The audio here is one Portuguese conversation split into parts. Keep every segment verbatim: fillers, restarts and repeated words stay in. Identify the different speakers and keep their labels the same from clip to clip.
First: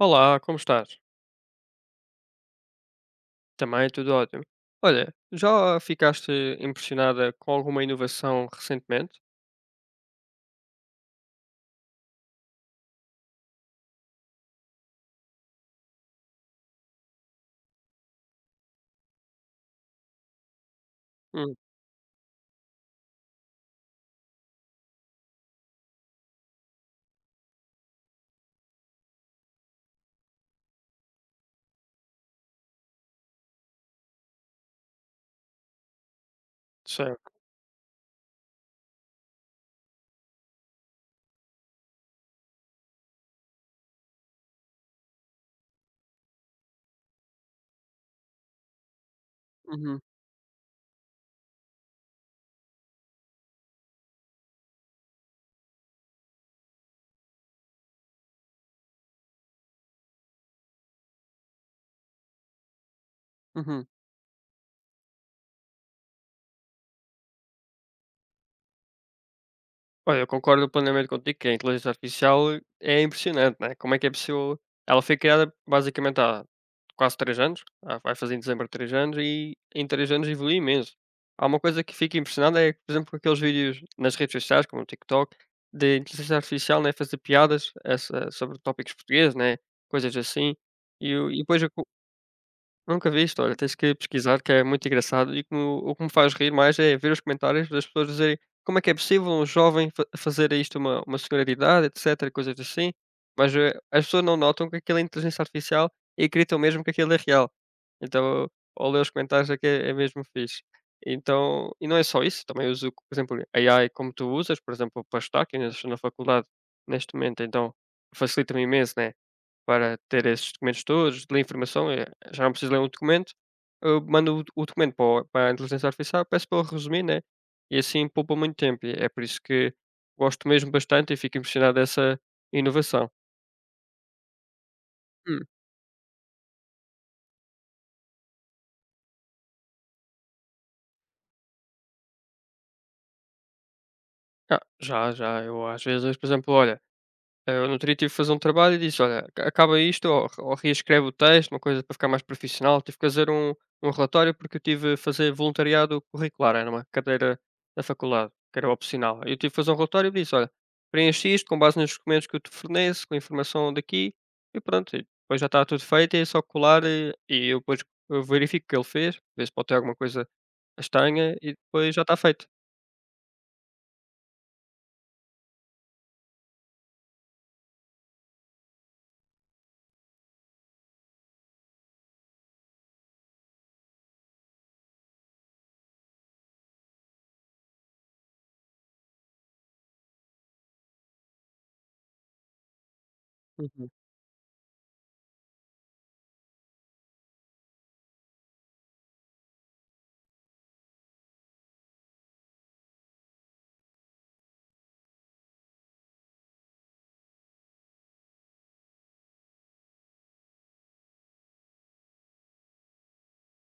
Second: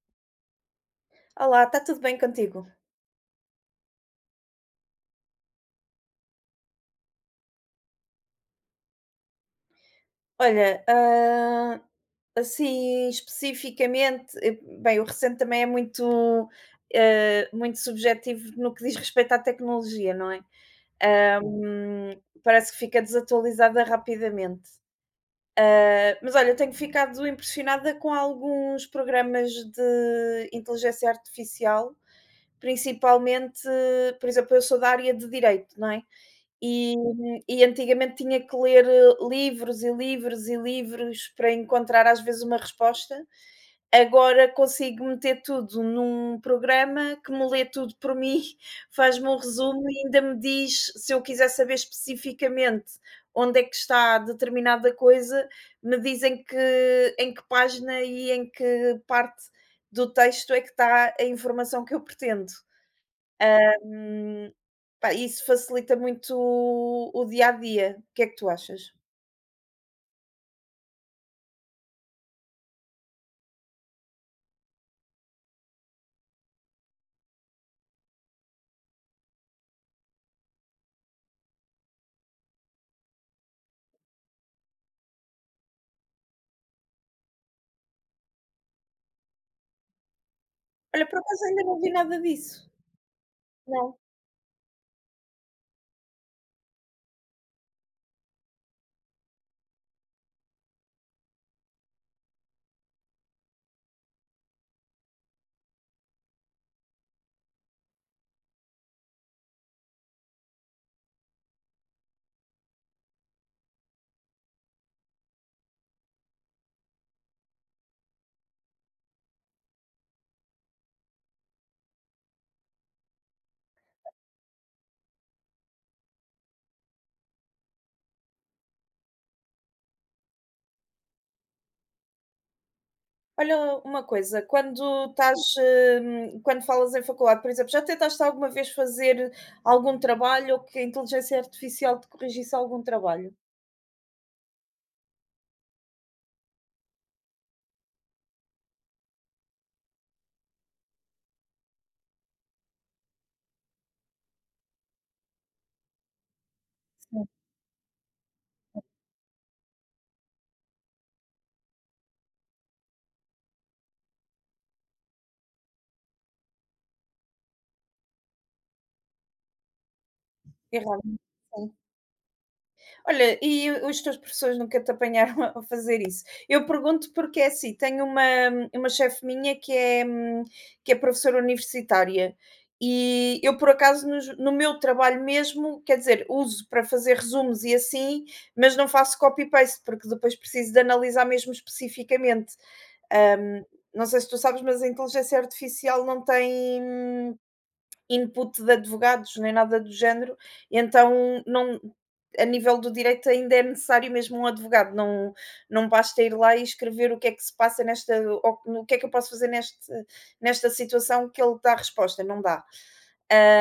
Speaker 1: Olá, como estás?
Speaker 2: Olá, está tudo bem contigo?
Speaker 1: Também tudo ótimo. Olha, já ficaste impressionada com alguma inovação recentemente?
Speaker 2: Olha, hã, assim especificamente, eh, bem, o recente também é muito, eh, muito subjetivo no que diz respeito à tecnologia, não é? Ah,
Speaker 1: Hum,
Speaker 2: Hum, parece que fica desatualizada rapidamente. Ah, mas olha, eu tenho ficado impressionada com alguns programas de inteligência artificial, principalmente, por exemplo, eu sou da área de direito, não é? E
Speaker 1: certo.
Speaker 2: e antigamente tinha que ler, eh, livros e livros e livros para encontrar às vezes uma resposta. Agora consigo meter tudo num programa que me lê tudo por mim, faz-me um resumo e
Speaker 1: Uhum,
Speaker 2: ainda me diz, se eu quiser saber especificamente onde é que está determinada coisa, me dizem que em que página e em que parte do texto é que está a informação que eu pretendo.
Speaker 1: uhum.
Speaker 2: Hum, Pá, isso facilita muito o o dia a dia. O que é que tu achas?
Speaker 1: Olha, eu concordo plenamente contigo que a inteligência artificial é impressionante, né? Como é que é possível? Ela foi criada basicamente há quase três anos, ah, vai fazer em dezembro três anos e em três anos evoluiu imenso. Há uma coisa que fico impressionado é, por exemplo, com aqueles vídeos nas redes sociais, como o TikTok, de inteligência artificial, né, fazer piadas essa sobre tópicos portugueses, né, coisas assim.
Speaker 2: Olha,
Speaker 1: E,
Speaker 2: por
Speaker 1: o e
Speaker 2: acaso
Speaker 1: depois
Speaker 2: ainda não vi nada disso.
Speaker 1: Nunca vi isto, olha, tens que
Speaker 2: Não.
Speaker 1: pesquisar que é muito engraçado e que o que me faz rir mais é ver os comentários das pessoas dizerem: "Como é que é possível um jovem fa fazer isto uma uma senhora de idade", etcétera, e coisas assim. Mas, eh, as pessoas não notam que aquilo é inteligência artificial e acreditam mesmo que aquilo é real. Então, ao ler os comentários é que é é mesmo fixe. Então e não é só isso, também uso, por exemplo, a AI como tu usas, por exemplo, para estudar, que ainda estou na faculdade neste momento, então facilita-me imenso, né, para ter esses documentos todos, ler informação, eh, já não preciso ler um documento, eu mando o o documento para o para a inteligência artificial, peço para ele resumir, né, e assim poupa muito tempo, e é por isso que gosto mesmo bastante e fico impressionado dessa inovação.
Speaker 2: Olha uma coisa, quando estás,
Speaker 1: Hum,
Speaker 2: hum, quando falas em faculdade, por exemplo, já tentaste alguma vez fazer algum trabalho ou que a inteligência artificial te corrigisse algum trabalho?
Speaker 1: ah, já, já, eu às vezes, por exemplo, olha, Eh, o Nutri tive que fazer um trabalho e disse: "Olha, aca acaba isto ou ou reescreve o texto", uma coisa para ficar mais profissional. Tive que fazer um um relatório, porque eu tive a fazer voluntariado curricular, era uma cadeira da faculdade, que era opcional. Eu tive que fazer um relatório e disse: "Olha, preenche isto com base nos documentos que eu te forneço, com a informação daqui", e pronto, e depois já está tudo feito, é só colar e e eu depois eu verifico o que ele fez, ver se pode ter alguma coisa
Speaker 2: Errado.
Speaker 1: estranha e depois já está feito.
Speaker 2: Olha, e os teus professores nunca te apanharam a fazer isso? Eu pergunto porque é assim, tenho uma uma chefe minha que é, hum, que é professora universitária e eu por acaso nos no meu trabalho mesmo, quer dizer, uso para fazer resumos e assim, mas não faço copy paste, porque depois preciso de analisar mesmo especificamente. Hum,
Speaker 1: Uhum.
Speaker 2: não sei se tu sabes, mas a inteligência artificial não tem input de advogados, nem nada do género, então não a nível do direito ainda é necessário mesmo um advogado, não não basta ir lá e escrever o que é que se passa nesta ou o que é que eu posso fazer neste nesta situação que ele dá resposta, não dá.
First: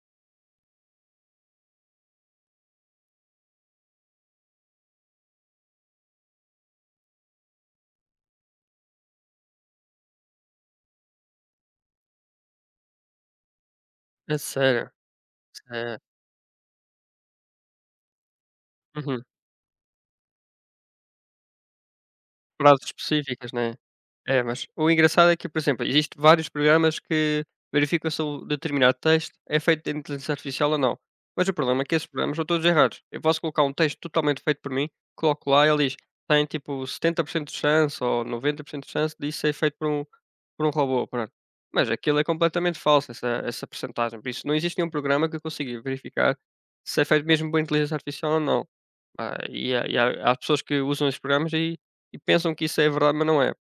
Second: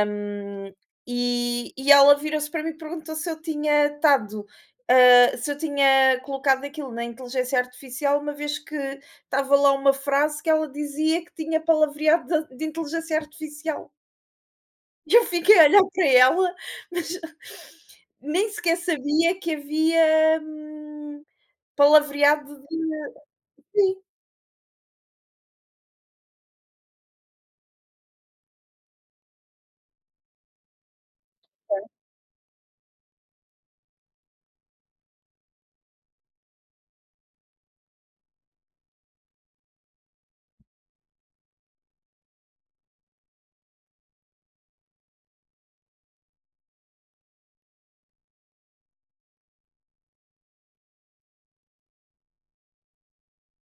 Speaker 2: Hum, e e ela virou-se para mim e perguntou se eu tinha estado, hã, se eu tinha colocado aquilo na inteligência artificial, uma vez que estava lá uma frase que ela dizia que tinha palavreado de de inteligência artificial.
Speaker 1: É sério,
Speaker 2: E eu fiquei a olhar
Speaker 1: é.
Speaker 2: para ela, mas nem sequer
Speaker 1: Uhum.
Speaker 2: sabia que havia, hum, palavreado de
Speaker 1: Frases específicas, né.
Speaker 2: sim,
Speaker 1: É, mas o engraçado é que, por exemplo, existem vários programas que verificam se o determinado texto é feito de inteligência artificial ou não. Mas o problema é que esses programas são todos errados. Eu posso colocar um texto totalmente feito por mim, coloco lá e ele diz: "Tem, tipo, setenta por cento de chance ou noventa por cento de chance disso ser feito por um por um robô", pronto. Mas aquilo é completamente falso, essa essa percentagem. Por isso, não existe nenhum programa que eu consiga verificar se é feito mesmo por inteligência artificial ou não. Ah, e há e há há pessoas que usam esses programas e e pensam que isso é verdade, mas não é.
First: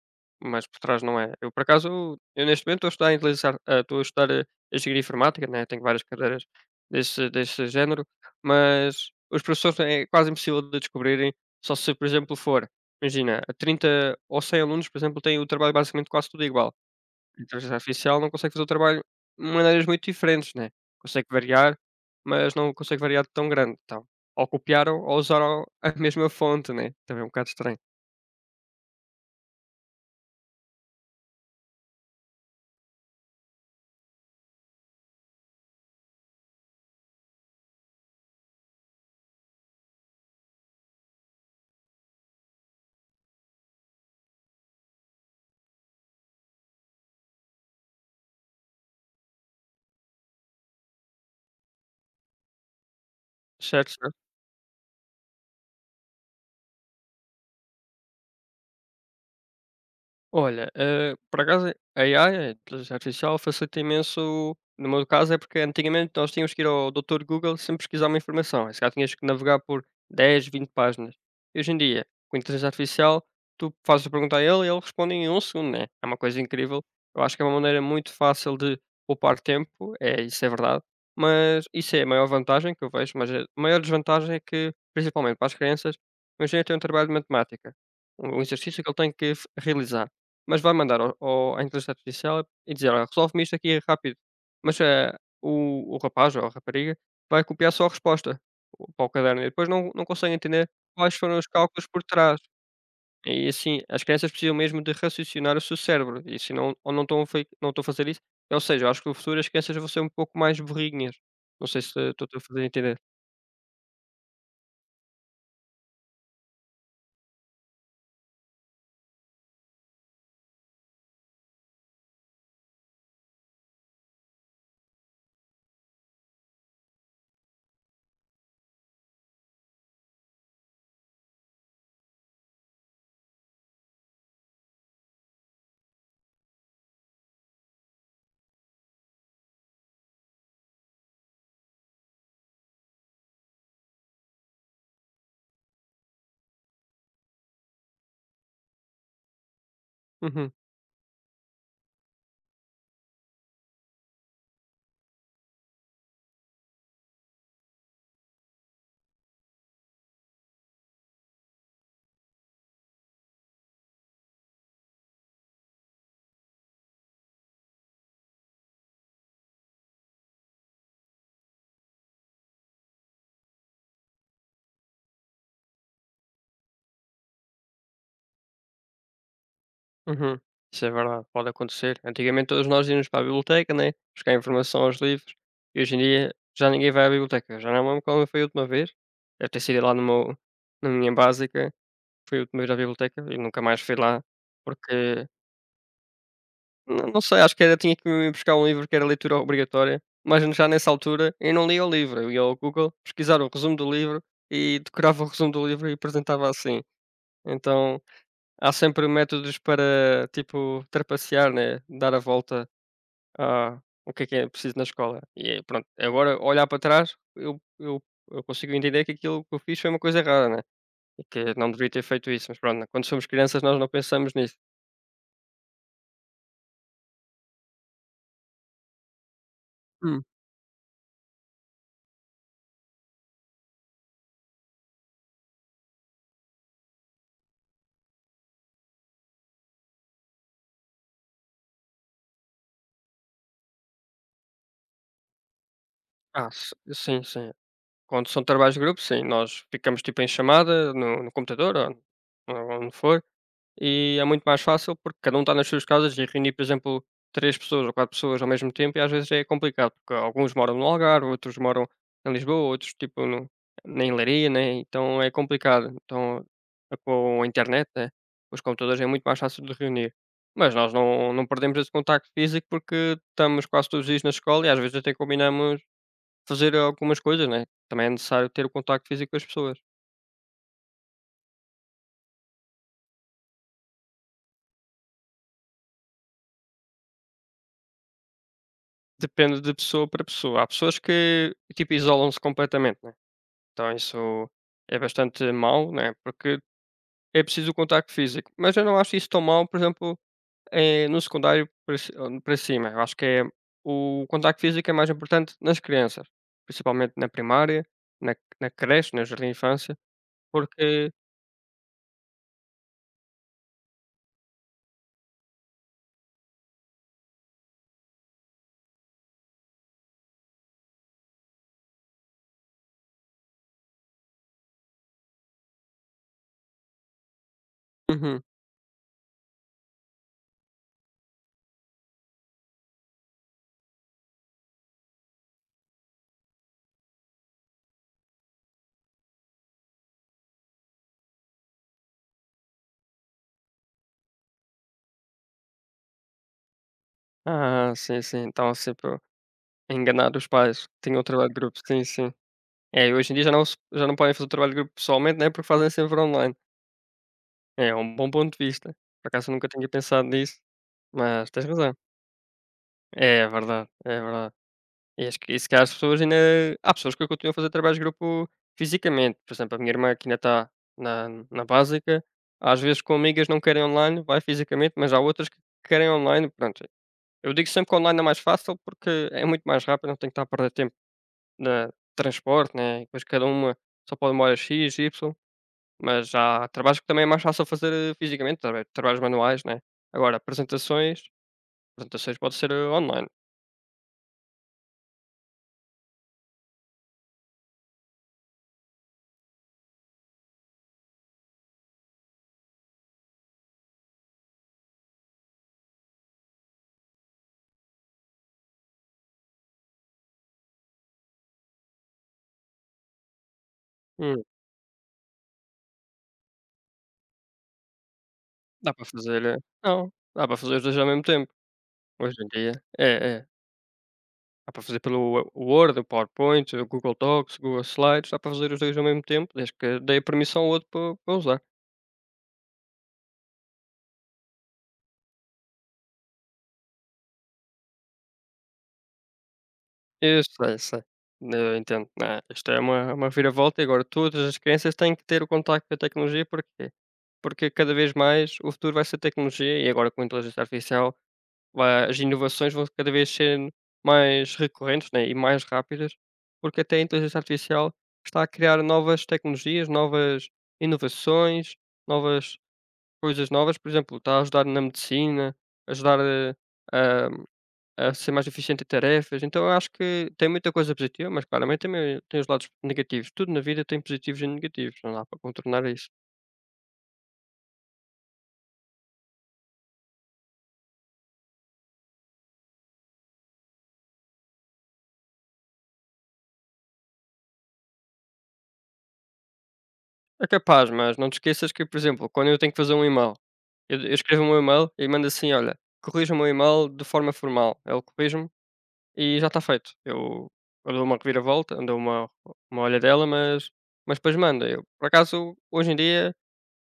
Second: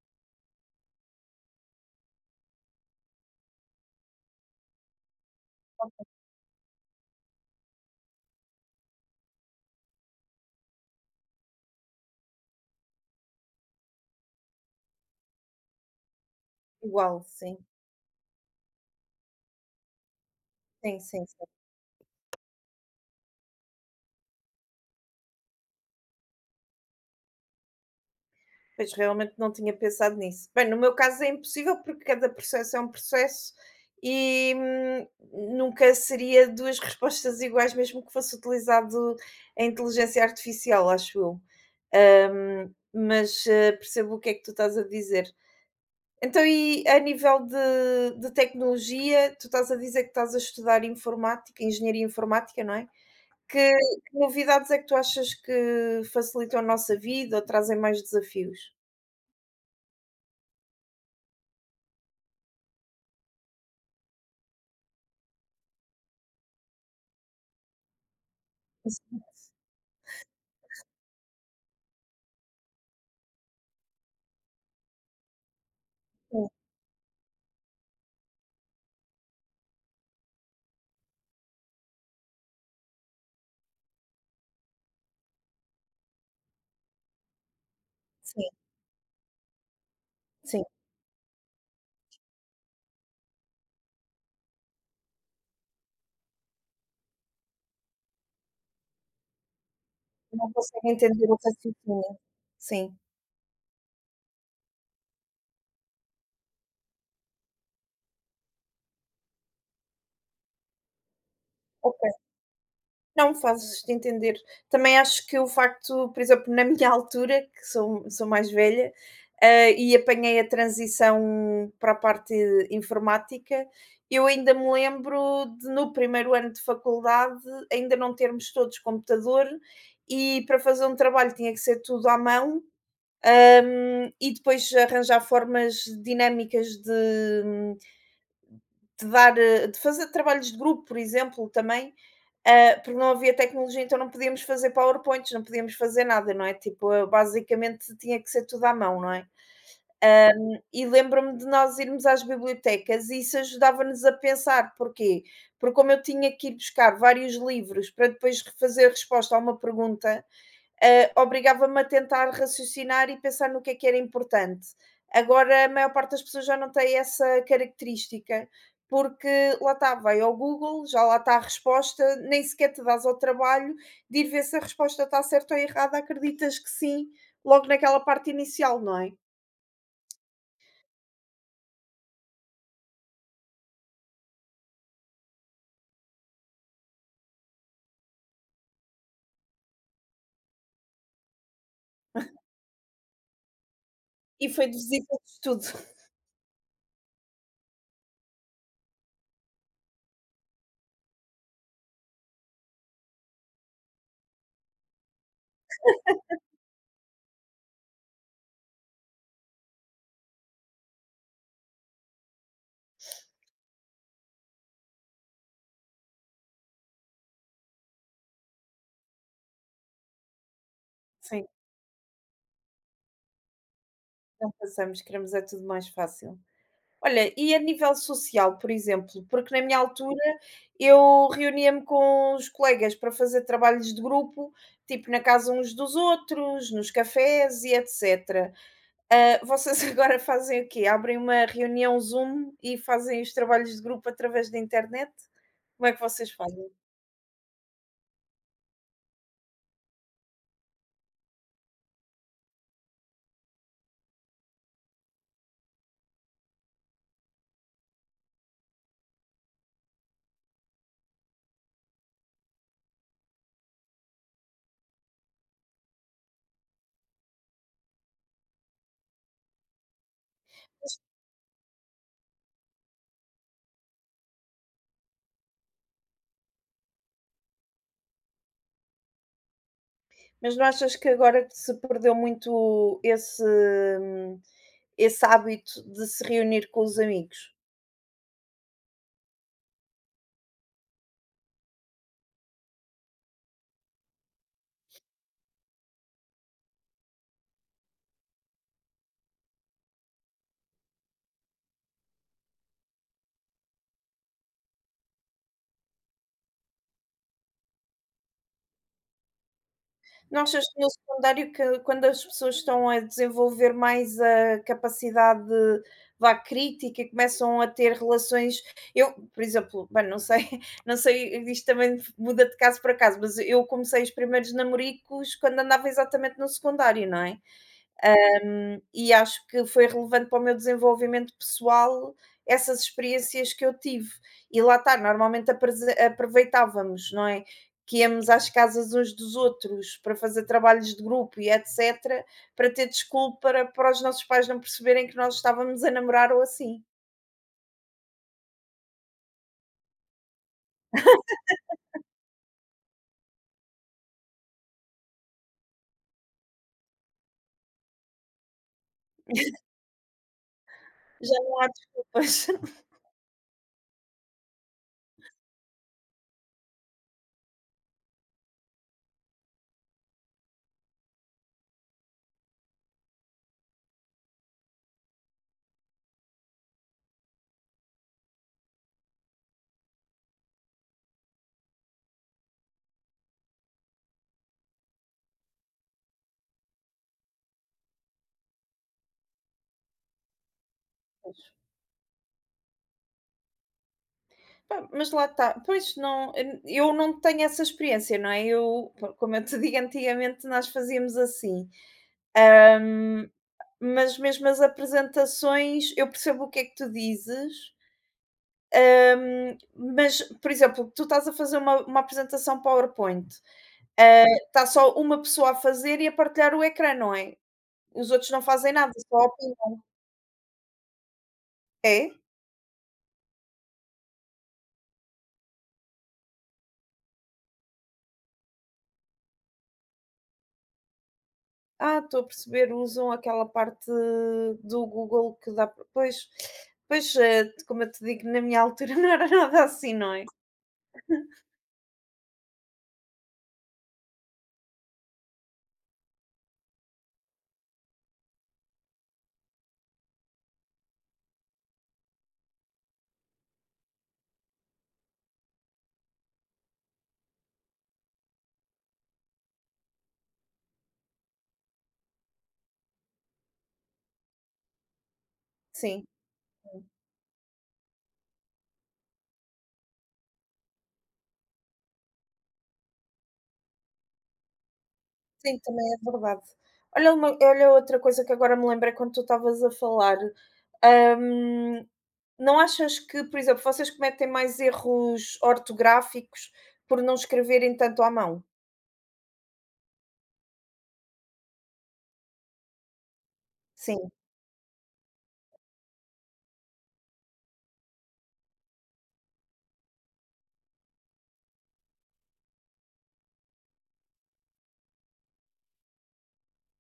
Speaker 1: Mas por trás não é. Eu, por acaso, eu neste momento estou a estudar a inteligência ar ah, estou a estudar a engenharia informática, né, tenho várias cadeiras desse desse género, mas os professores é quase impossível de descobrirem, só se, por exemplo, for imagina, a trinta ou cem alunos, por exemplo, têm o trabalho basicamente quase tudo igual.
Speaker 2: igual,
Speaker 1: A
Speaker 2: sim.
Speaker 1: inteligência artificial não consegue fazer o trabalho de maneiras muito diferentes, né.
Speaker 2: Sim, sim,
Speaker 1: Consegue
Speaker 2: sim.
Speaker 1: variar, mas não consegue variar de tão grande, então. Ou copiar ou ou usar o a mesma fonte, né, também é um bocado estranho.
Speaker 2: Pois, realmente não tinha pensado nisso. Bem, no meu caso é impossível, porque cada processo é um processo e, hum, nunca seria duas respostas iguais, mesmo que fosse utilizado a inteligência artificial, acho eu. Hum, mas, ah, percebo o que é que tu estás a dizer. Então e a nível de de tecnologia, tu estás a dizer que estás a estudar informática engenharia informática, não é? Que
Speaker 1: Certo,
Speaker 2: que
Speaker 1: certo.
Speaker 2: novidades é que tu achas que facilitam a nossa vida ou trazem mais desafios?
Speaker 1: Olha, eh, por acaso a AI, a a inteligência artificial, facilita imenso no meu caso é porque antigamente nós tínhamos que ir ao doutor Google sempre pesquisar uma informação, e se calhar tinhas que navegar por dez, vinte páginas. E hoje em dia, com a inteligência artificial, tu fazes a pergunta a ele e ele responde em um segundo, né? É uma coisa
Speaker 2: Sim,
Speaker 1: incrível. Eu acho que é uma maneira muito fácil de poupar tempo, é, isso é verdade, mas isso é a maior vantagem que eu vejo, mas a maior desvantagem é que, principalmente para as crianças, imagina ter um trabalho de matemática, um
Speaker 2: sim,
Speaker 1: exercício que ele tem que f- realizar. Mas
Speaker 2: sim.
Speaker 1: vai mandar ao ao à inteligência artificial e dizer: "Olha, resolve-me isto aqui rápido". Mas, eh, o o rapaz ou a rapariga vai copiar só a resposta o para o caderno e depois não não consegue
Speaker 2: Não
Speaker 1: entender
Speaker 2: conseguem
Speaker 1: quais
Speaker 2: entender o
Speaker 1: foram os cálculos por
Speaker 2: raciocínio.
Speaker 1: trás.
Speaker 2: Sim,
Speaker 1: E assim, as crianças precisam mesmo de raciocinar o seu cérebro e se não ou não estão a fei não estão a fazer isso, ou seja, eu acho que no futuro as crianças vão ser um pouco mais burrinhas. Não sei se estou
Speaker 2: ok.
Speaker 1: a fazer entender.
Speaker 2: Não, fazes-te entender. Também acho que o facto, por exemplo, na minha altura, que sou sou mais velha, hã, e apanhei a transição para a parte informática, eu ainda me lembro de no primeiro ano de faculdade ainda não termos todos computador e para fazer um trabalho tinha que ser tudo à mão, hã, e depois arranjar formas dinâmicas de de dar eh, de fazer trabalhos de grupo, por exemplo, também, ah, porque não havia tecnologia, então não podíamos fazer PowerPoints, não podíamos fazer nada, não é? Tipo, eu basicamente tinha que ser tudo à mão, não é?
Speaker 1: Uhum.
Speaker 2: E lembro-me de nós irmos às bibliotecas e isso ajudava-nos a pensar, porquê? Porque como eu tinha que ir buscar vários livros para depois fazer resposta a uma pergunta, ah, obrigava-me a tentar raciocinar e pensar no que é que era importante. Agora, a maior parte das pessoas já não tem essa característica, porque lá está, vai ao Google, já lá está a resposta, nem sequer te dás ao trabalho de ir ver se a resposta está certa ou errada, acreditas que sim, logo naquela parte inicial, não é?
Speaker 1: Uhum. Isso é verdade, pode acontecer. Antigamente todos nós íamos para a biblioteca, né, buscar informação aos livros e hoje em dia já ninguém vai à biblioteca. Já não me lembro quando foi a última vez, deve ter sido lá no meu na minha básica, foi a última vez à biblioteca e nunca mais fui lá,
Speaker 2: E foi de visita
Speaker 1: porque
Speaker 2: de estudo.
Speaker 1: não não sei, acho que era tinha que ir buscar um livro que era leitura obrigatória, mas já nessa altura eu não lia o livro, eu ia ao Google pesquisar o resumo do livro e decorava o resumo do livro e apresentava assim. Então, há sempre métodos para, tipo, trapacear, né, dar a volta a o que é que é preciso na escola. E é pronto, agora olhar para trás, eu eu eu consigo entender que aquilo que eu fiz foi uma coisa errada, né, e
Speaker 2: Sim,
Speaker 1: que não deveria ter feito isso, mas pronto, né, quando somos crianças nós não pensamos
Speaker 2: não
Speaker 1: nisso.
Speaker 2: passamos, queremos é tudo mais fácil. Olha, e a nível social, por exemplo, porque na minha altura
Speaker 1: Hum.
Speaker 2: eu reunia-me com os colegas para fazer trabalhos de grupo, tipo na casa uns dos outros, nos cafés e etcétera. Ah, vocês agora fazem o quê? Abrem uma reunião Zoom e fazem os trabalhos de grupo através da internet? Como é que vocês
Speaker 1: Ah,
Speaker 2: fazem?
Speaker 1: s sim, sim. Quando são trabalhos de grupo, sim, nós ficamos, tipo, em chamada no no computador ou ou onde for. E é muito mais fácil porque cada um está nas suas casas e reunir, por exemplo, três pessoas ou quatro pessoas ao mesmo tempo e às vezes é complicado, porque alguns moram no Algarve, outros moram em Lisboa, outros tipo no na Leiria, né, então é complicado. Então, a- com a internet, né, os computadores é muito mais fácil de reunir. Mas nós não não perdemos esse contacto físico porque estamos quase todos os dias na escola e às vezes até combinamos fazer algumas coisas, né, também é necessário ter o contacto físico com as pessoas.
Speaker 2: Mas não achas que agora que se perdeu muito esse, hum, esse hábito de se reunir com os amigos?
Speaker 1: Depende de pessoa para pessoa. Há pessoas que, tipo, isolam-se completamente. Então isso é bastante mau, né, porque é preciso o contacto físico. Mas eu não acho isso tão mau, por exemplo, eh, no secundário para ci hã, para cima. Eu acho que é o contacto físico é mais importante nas crianças, principalmente na primária, na na creche, no jardim de infância,
Speaker 2: Não achas que no
Speaker 1: porque
Speaker 2: secundário que quando as pessoas estão a desenvolver mais a capacidade, de, vá, crítica e começam a ter relações eu, por exemplo, bem, não sei não sei, isto também muda de caso para caso, mas eu comecei os primeiros namoricos quando andava exatamente no secundário, não é?
Speaker 1: uhum.
Speaker 2: Hum, e acho que foi relevante para o meu desenvolvimento pessoal essas experiências que eu tive. E lá está, normalmente aprese aproveitávamos, não é? Que íamos às casas uns dos outros para fazer trabalhos de grupo e etcétera, para ter desculpa para para os nossos pais não perceberem que nós estávamos a namorar ou assim.
Speaker 1: Ah, sim, sim, então sempre a enganar os pais. Tinham o trabalho de grupo, sim, sim. É, e hoje em dia já não se já não podem fazer o trabalho de grupo pessoalmente, né, porque fazem sempre online. É um bom ponto de vista. Por acaso eu nunca tinha pensado nisso,
Speaker 2: Já
Speaker 1: mas
Speaker 2: não
Speaker 1: tens
Speaker 2: há
Speaker 1: razão.
Speaker 2: desculpas.
Speaker 1: É verdade, é verdade. E acho que e se calhar as pessoas ainda há pessoas que continuam a fazer trabalhos de grupo fisicamente. Por exemplo, a minha irmã que ainda está na na básica, às vezes com amigas não querem online, vai fisicamente, mas há outras que querem online, pronto. Eu digo sempre que online é mais fácil porque é muito mais rápido, não tem que estar a perder tempo na transporte, né, depois cada uma só pode uma hora X, Y, mas há trabalhos que também é mais fácil fazer, eh, fisicamente, traba trabalhos manuais, né. Agora apresentações apresentações pode ser, eh, online.
Speaker 2: Pá, mas lá está. Pois não, eu não tenho essa experiência, não é? Eu, como eu te digo, antigamente nós fazíamos assim. Mas mesmo as apresentações, eu percebo o que é que tu dizes, hum, mas, por exemplo, tu estás a fazer uma uma apresentação PowerPoint, eh,
Speaker 1: Hum.
Speaker 2: está só uma pessoa a fazer e a partilhar o ecrã, não é? Os outros não fazem nada,
Speaker 1: Dá para
Speaker 2: só
Speaker 1: fazer, eh
Speaker 2: opinam.
Speaker 1: não, dá para fazer os dois ao mesmo tempo,
Speaker 2: É?
Speaker 1: hoje em dia. É, é. Dá para fazer pelo o Word, o PowerPoint, o Google Docs, Google Slides, dá para fazer os dois ao mesmo tempo, desde que dei permissão ao outro para para usar.
Speaker 2: Ah, estou a perceber, usam aquela parte do Google que dá para pois, pois, eh, como eu te digo, na minha altura não era nada assim, não é?
Speaker 1: Eu sei, sei. Eu entendo. Ah, isto é uma uma reviravolta e agora todas as crianças têm que ter o contacto com a tecnologia, porquê? Porque cada vez mais o futuro vai ser tecnologia e agora com a inteligência artificial va- as inovações vão cada vez ser mais recorrentes né, e mais rápidas, porque até a inteligência artificial está a criar novas tecnologias, novas inovações, novas coisas novas. Por exemplo, está a ajudar na medicina,
Speaker 2: Sim.
Speaker 1: ajudar eh, a, a ser mais eficiente em tarefas. Então, eu acho que tem muita coisa positiva, mas claramente também tem os lados negativos. Tudo na vida tem positivos e negativos, não dá para
Speaker 2: Sim, também
Speaker 1: contornar
Speaker 2: é
Speaker 1: isso.
Speaker 2: verdade. Olha uma olha outra coisa que agora me lembrei quando tu estavas a falar, hum, não achas que, por exemplo, vocês cometem mais erros ortográficos por não escreverem tanto à mão?
Speaker 1: É capaz, mas não te esqueças que, por exemplo, quando eu tenho que fazer um e-mail,
Speaker 2: Sim,
Speaker 1: eu eu escrevo o meu e-mail e mando assim: "Olha, corrija o meu e-mail de forma formal". Ele corrige-me e já está feito. Eu eu dou uma reviravolta, dou uma uma olha dela, mas mas depois manda. Eu, por acaso, hoje em dia,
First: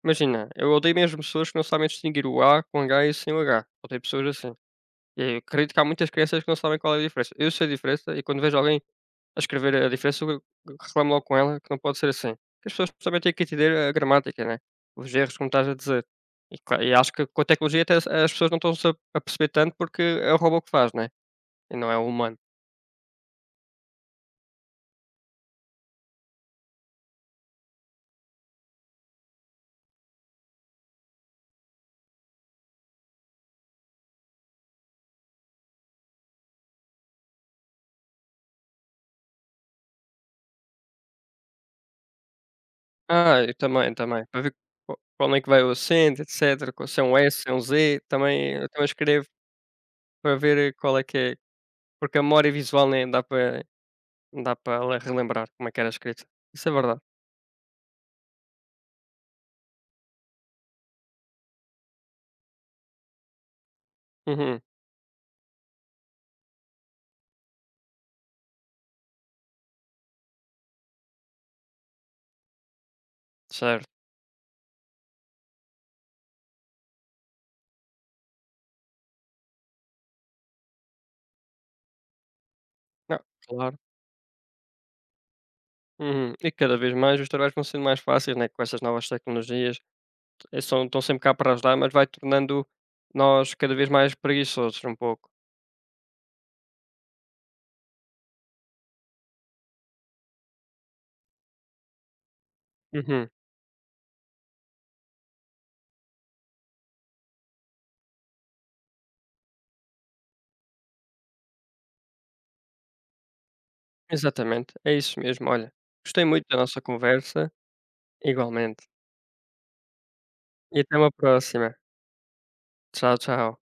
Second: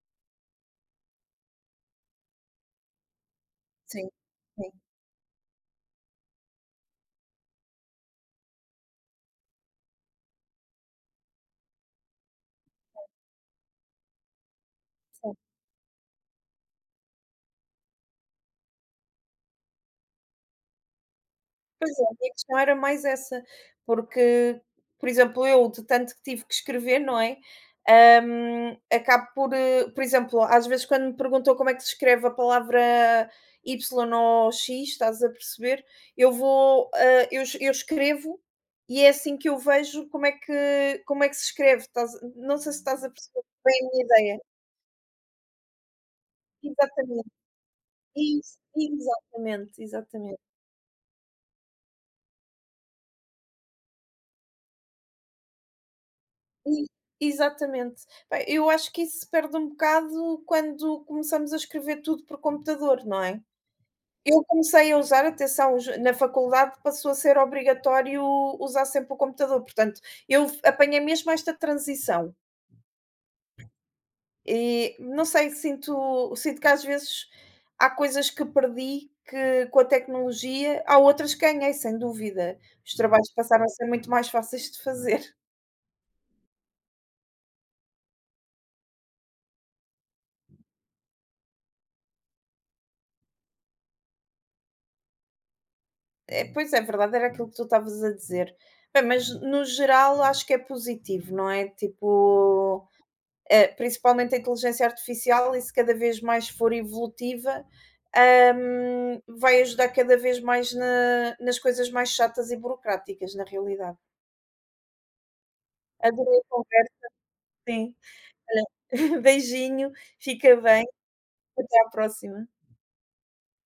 Speaker 1: imagina, eu odeio mesmo pessoas que não sabem distinguir o A com H e sem o H. Odeio
Speaker 2: sim,
Speaker 1: pessoas assim.
Speaker 2: sim,
Speaker 1: E eu acredito que há muitas crianças que não sabem qual é a diferença. Eu sei a diferença e quando vejo alguém a escrever a diferença, eu reclamo logo com ela que não pode ser assim. Que as pessoas também têm que entender a gramática, né? Os
Speaker 2: sim.
Speaker 1: erros, como estás a dizer. E, cla- e acho que com a tecnologia até as as pessoas não estão-se a a perceber tanto porque é o robô que faz, né? E não
Speaker 2: Pois
Speaker 1: é
Speaker 2: é,
Speaker 1: o
Speaker 2: a minha
Speaker 1: humano.
Speaker 2: questão era mais essa, porque, por exemplo, eu de tanto que tive que escrever, não é? Hum, acabo por, eh, por exemplo, às vezes quando me perguntam como é que se escreve a palavra Y ou X, estás a perceber? Eu vou, eh, eu, es- eu escrevo e é assim que eu vejo como é que, como é que se escreve. Estás- não sei se estás a
Speaker 1: Ah,
Speaker 2: perceber
Speaker 1: eu
Speaker 2: bem a
Speaker 1: também,
Speaker 2: minha
Speaker 1: também.
Speaker 2: ideia.
Speaker 1: Para ver qual- para onde é que vai o acento, etcétera qual- Se é um
Speaker 2: Exatamente,
Speaker 1: S, se é um Z, também,
Speaker 2: isso,
Speaker 1: eu também escrevo
Speaker 2: exatamente,
Speaker 1: para
Speaker 2: exatamente.
Speaker 1: ver eh, qual é que é. Porque a memória visual nem dá para, não dá para relembrar como é que era escrito. Isso é
Speaker 2: E
Speaker 1: verdade.
Speaker 2: exatamente. Bem, eu acho que isso se perde um bocado quando começamos a escrever tudo por computador, não é? Eu
Speaker 1: Uhum,
Speaker 2: comecei a usar, atenção, os na faculdade passou a ser obrigatório usar sempre o computador, portanto, eu apanhei mesmo esta transição.
Speaker 1: certo.
Speaker 2: E não sei, sinto sinto que às vezes há coisas que perdi que com a tecnologia, há outras que ganhei, sem dúvida. Os
Speaker 1: Não,
Speaker 2: trabalhos passaram a
Speaker 1: claro.
Speaker 2: ser muito mais fáceis de fazer.
Speaker 1: Uhum. E cada vez mais os trabalhos vão sendo mais fáceis, né, com essas novas tecnologias, eh, são estão sempre cá para ajudar, mas vai tornando nós cada vez mais preguiçosos um pouco.
Speaker 2: É, pois é verdade, era aquilo que tu estavas a dizer. Bem, mas no geral acho que é positivo, não é? Tipo
Speaker 1: Uhum.
Speaker 2: eh, principalmente a inteligência artificial, e se cada vez mais for evolutiva, hum, vai ajudar cada vez mais na- nas coisas mais chatas e burocráticas, na realidade.
Speaker 1: Exatamente, é isso mesmo. Olha, gostei
Speaker 2: Adorei a
Speaker 1: muito da nossa
Speaker 2: conversa,
Speaker 1: conversa,
Speaker 2: sim. Olha,
Speaker 1: igualmente.
Speaker 2: beijinho, fica
Speaker 1: E
Speaker 2: bem,
Speaker 1: até uma próxima.
Speaker 2: até à próxima.
Speaker 1: Tchau, tchau.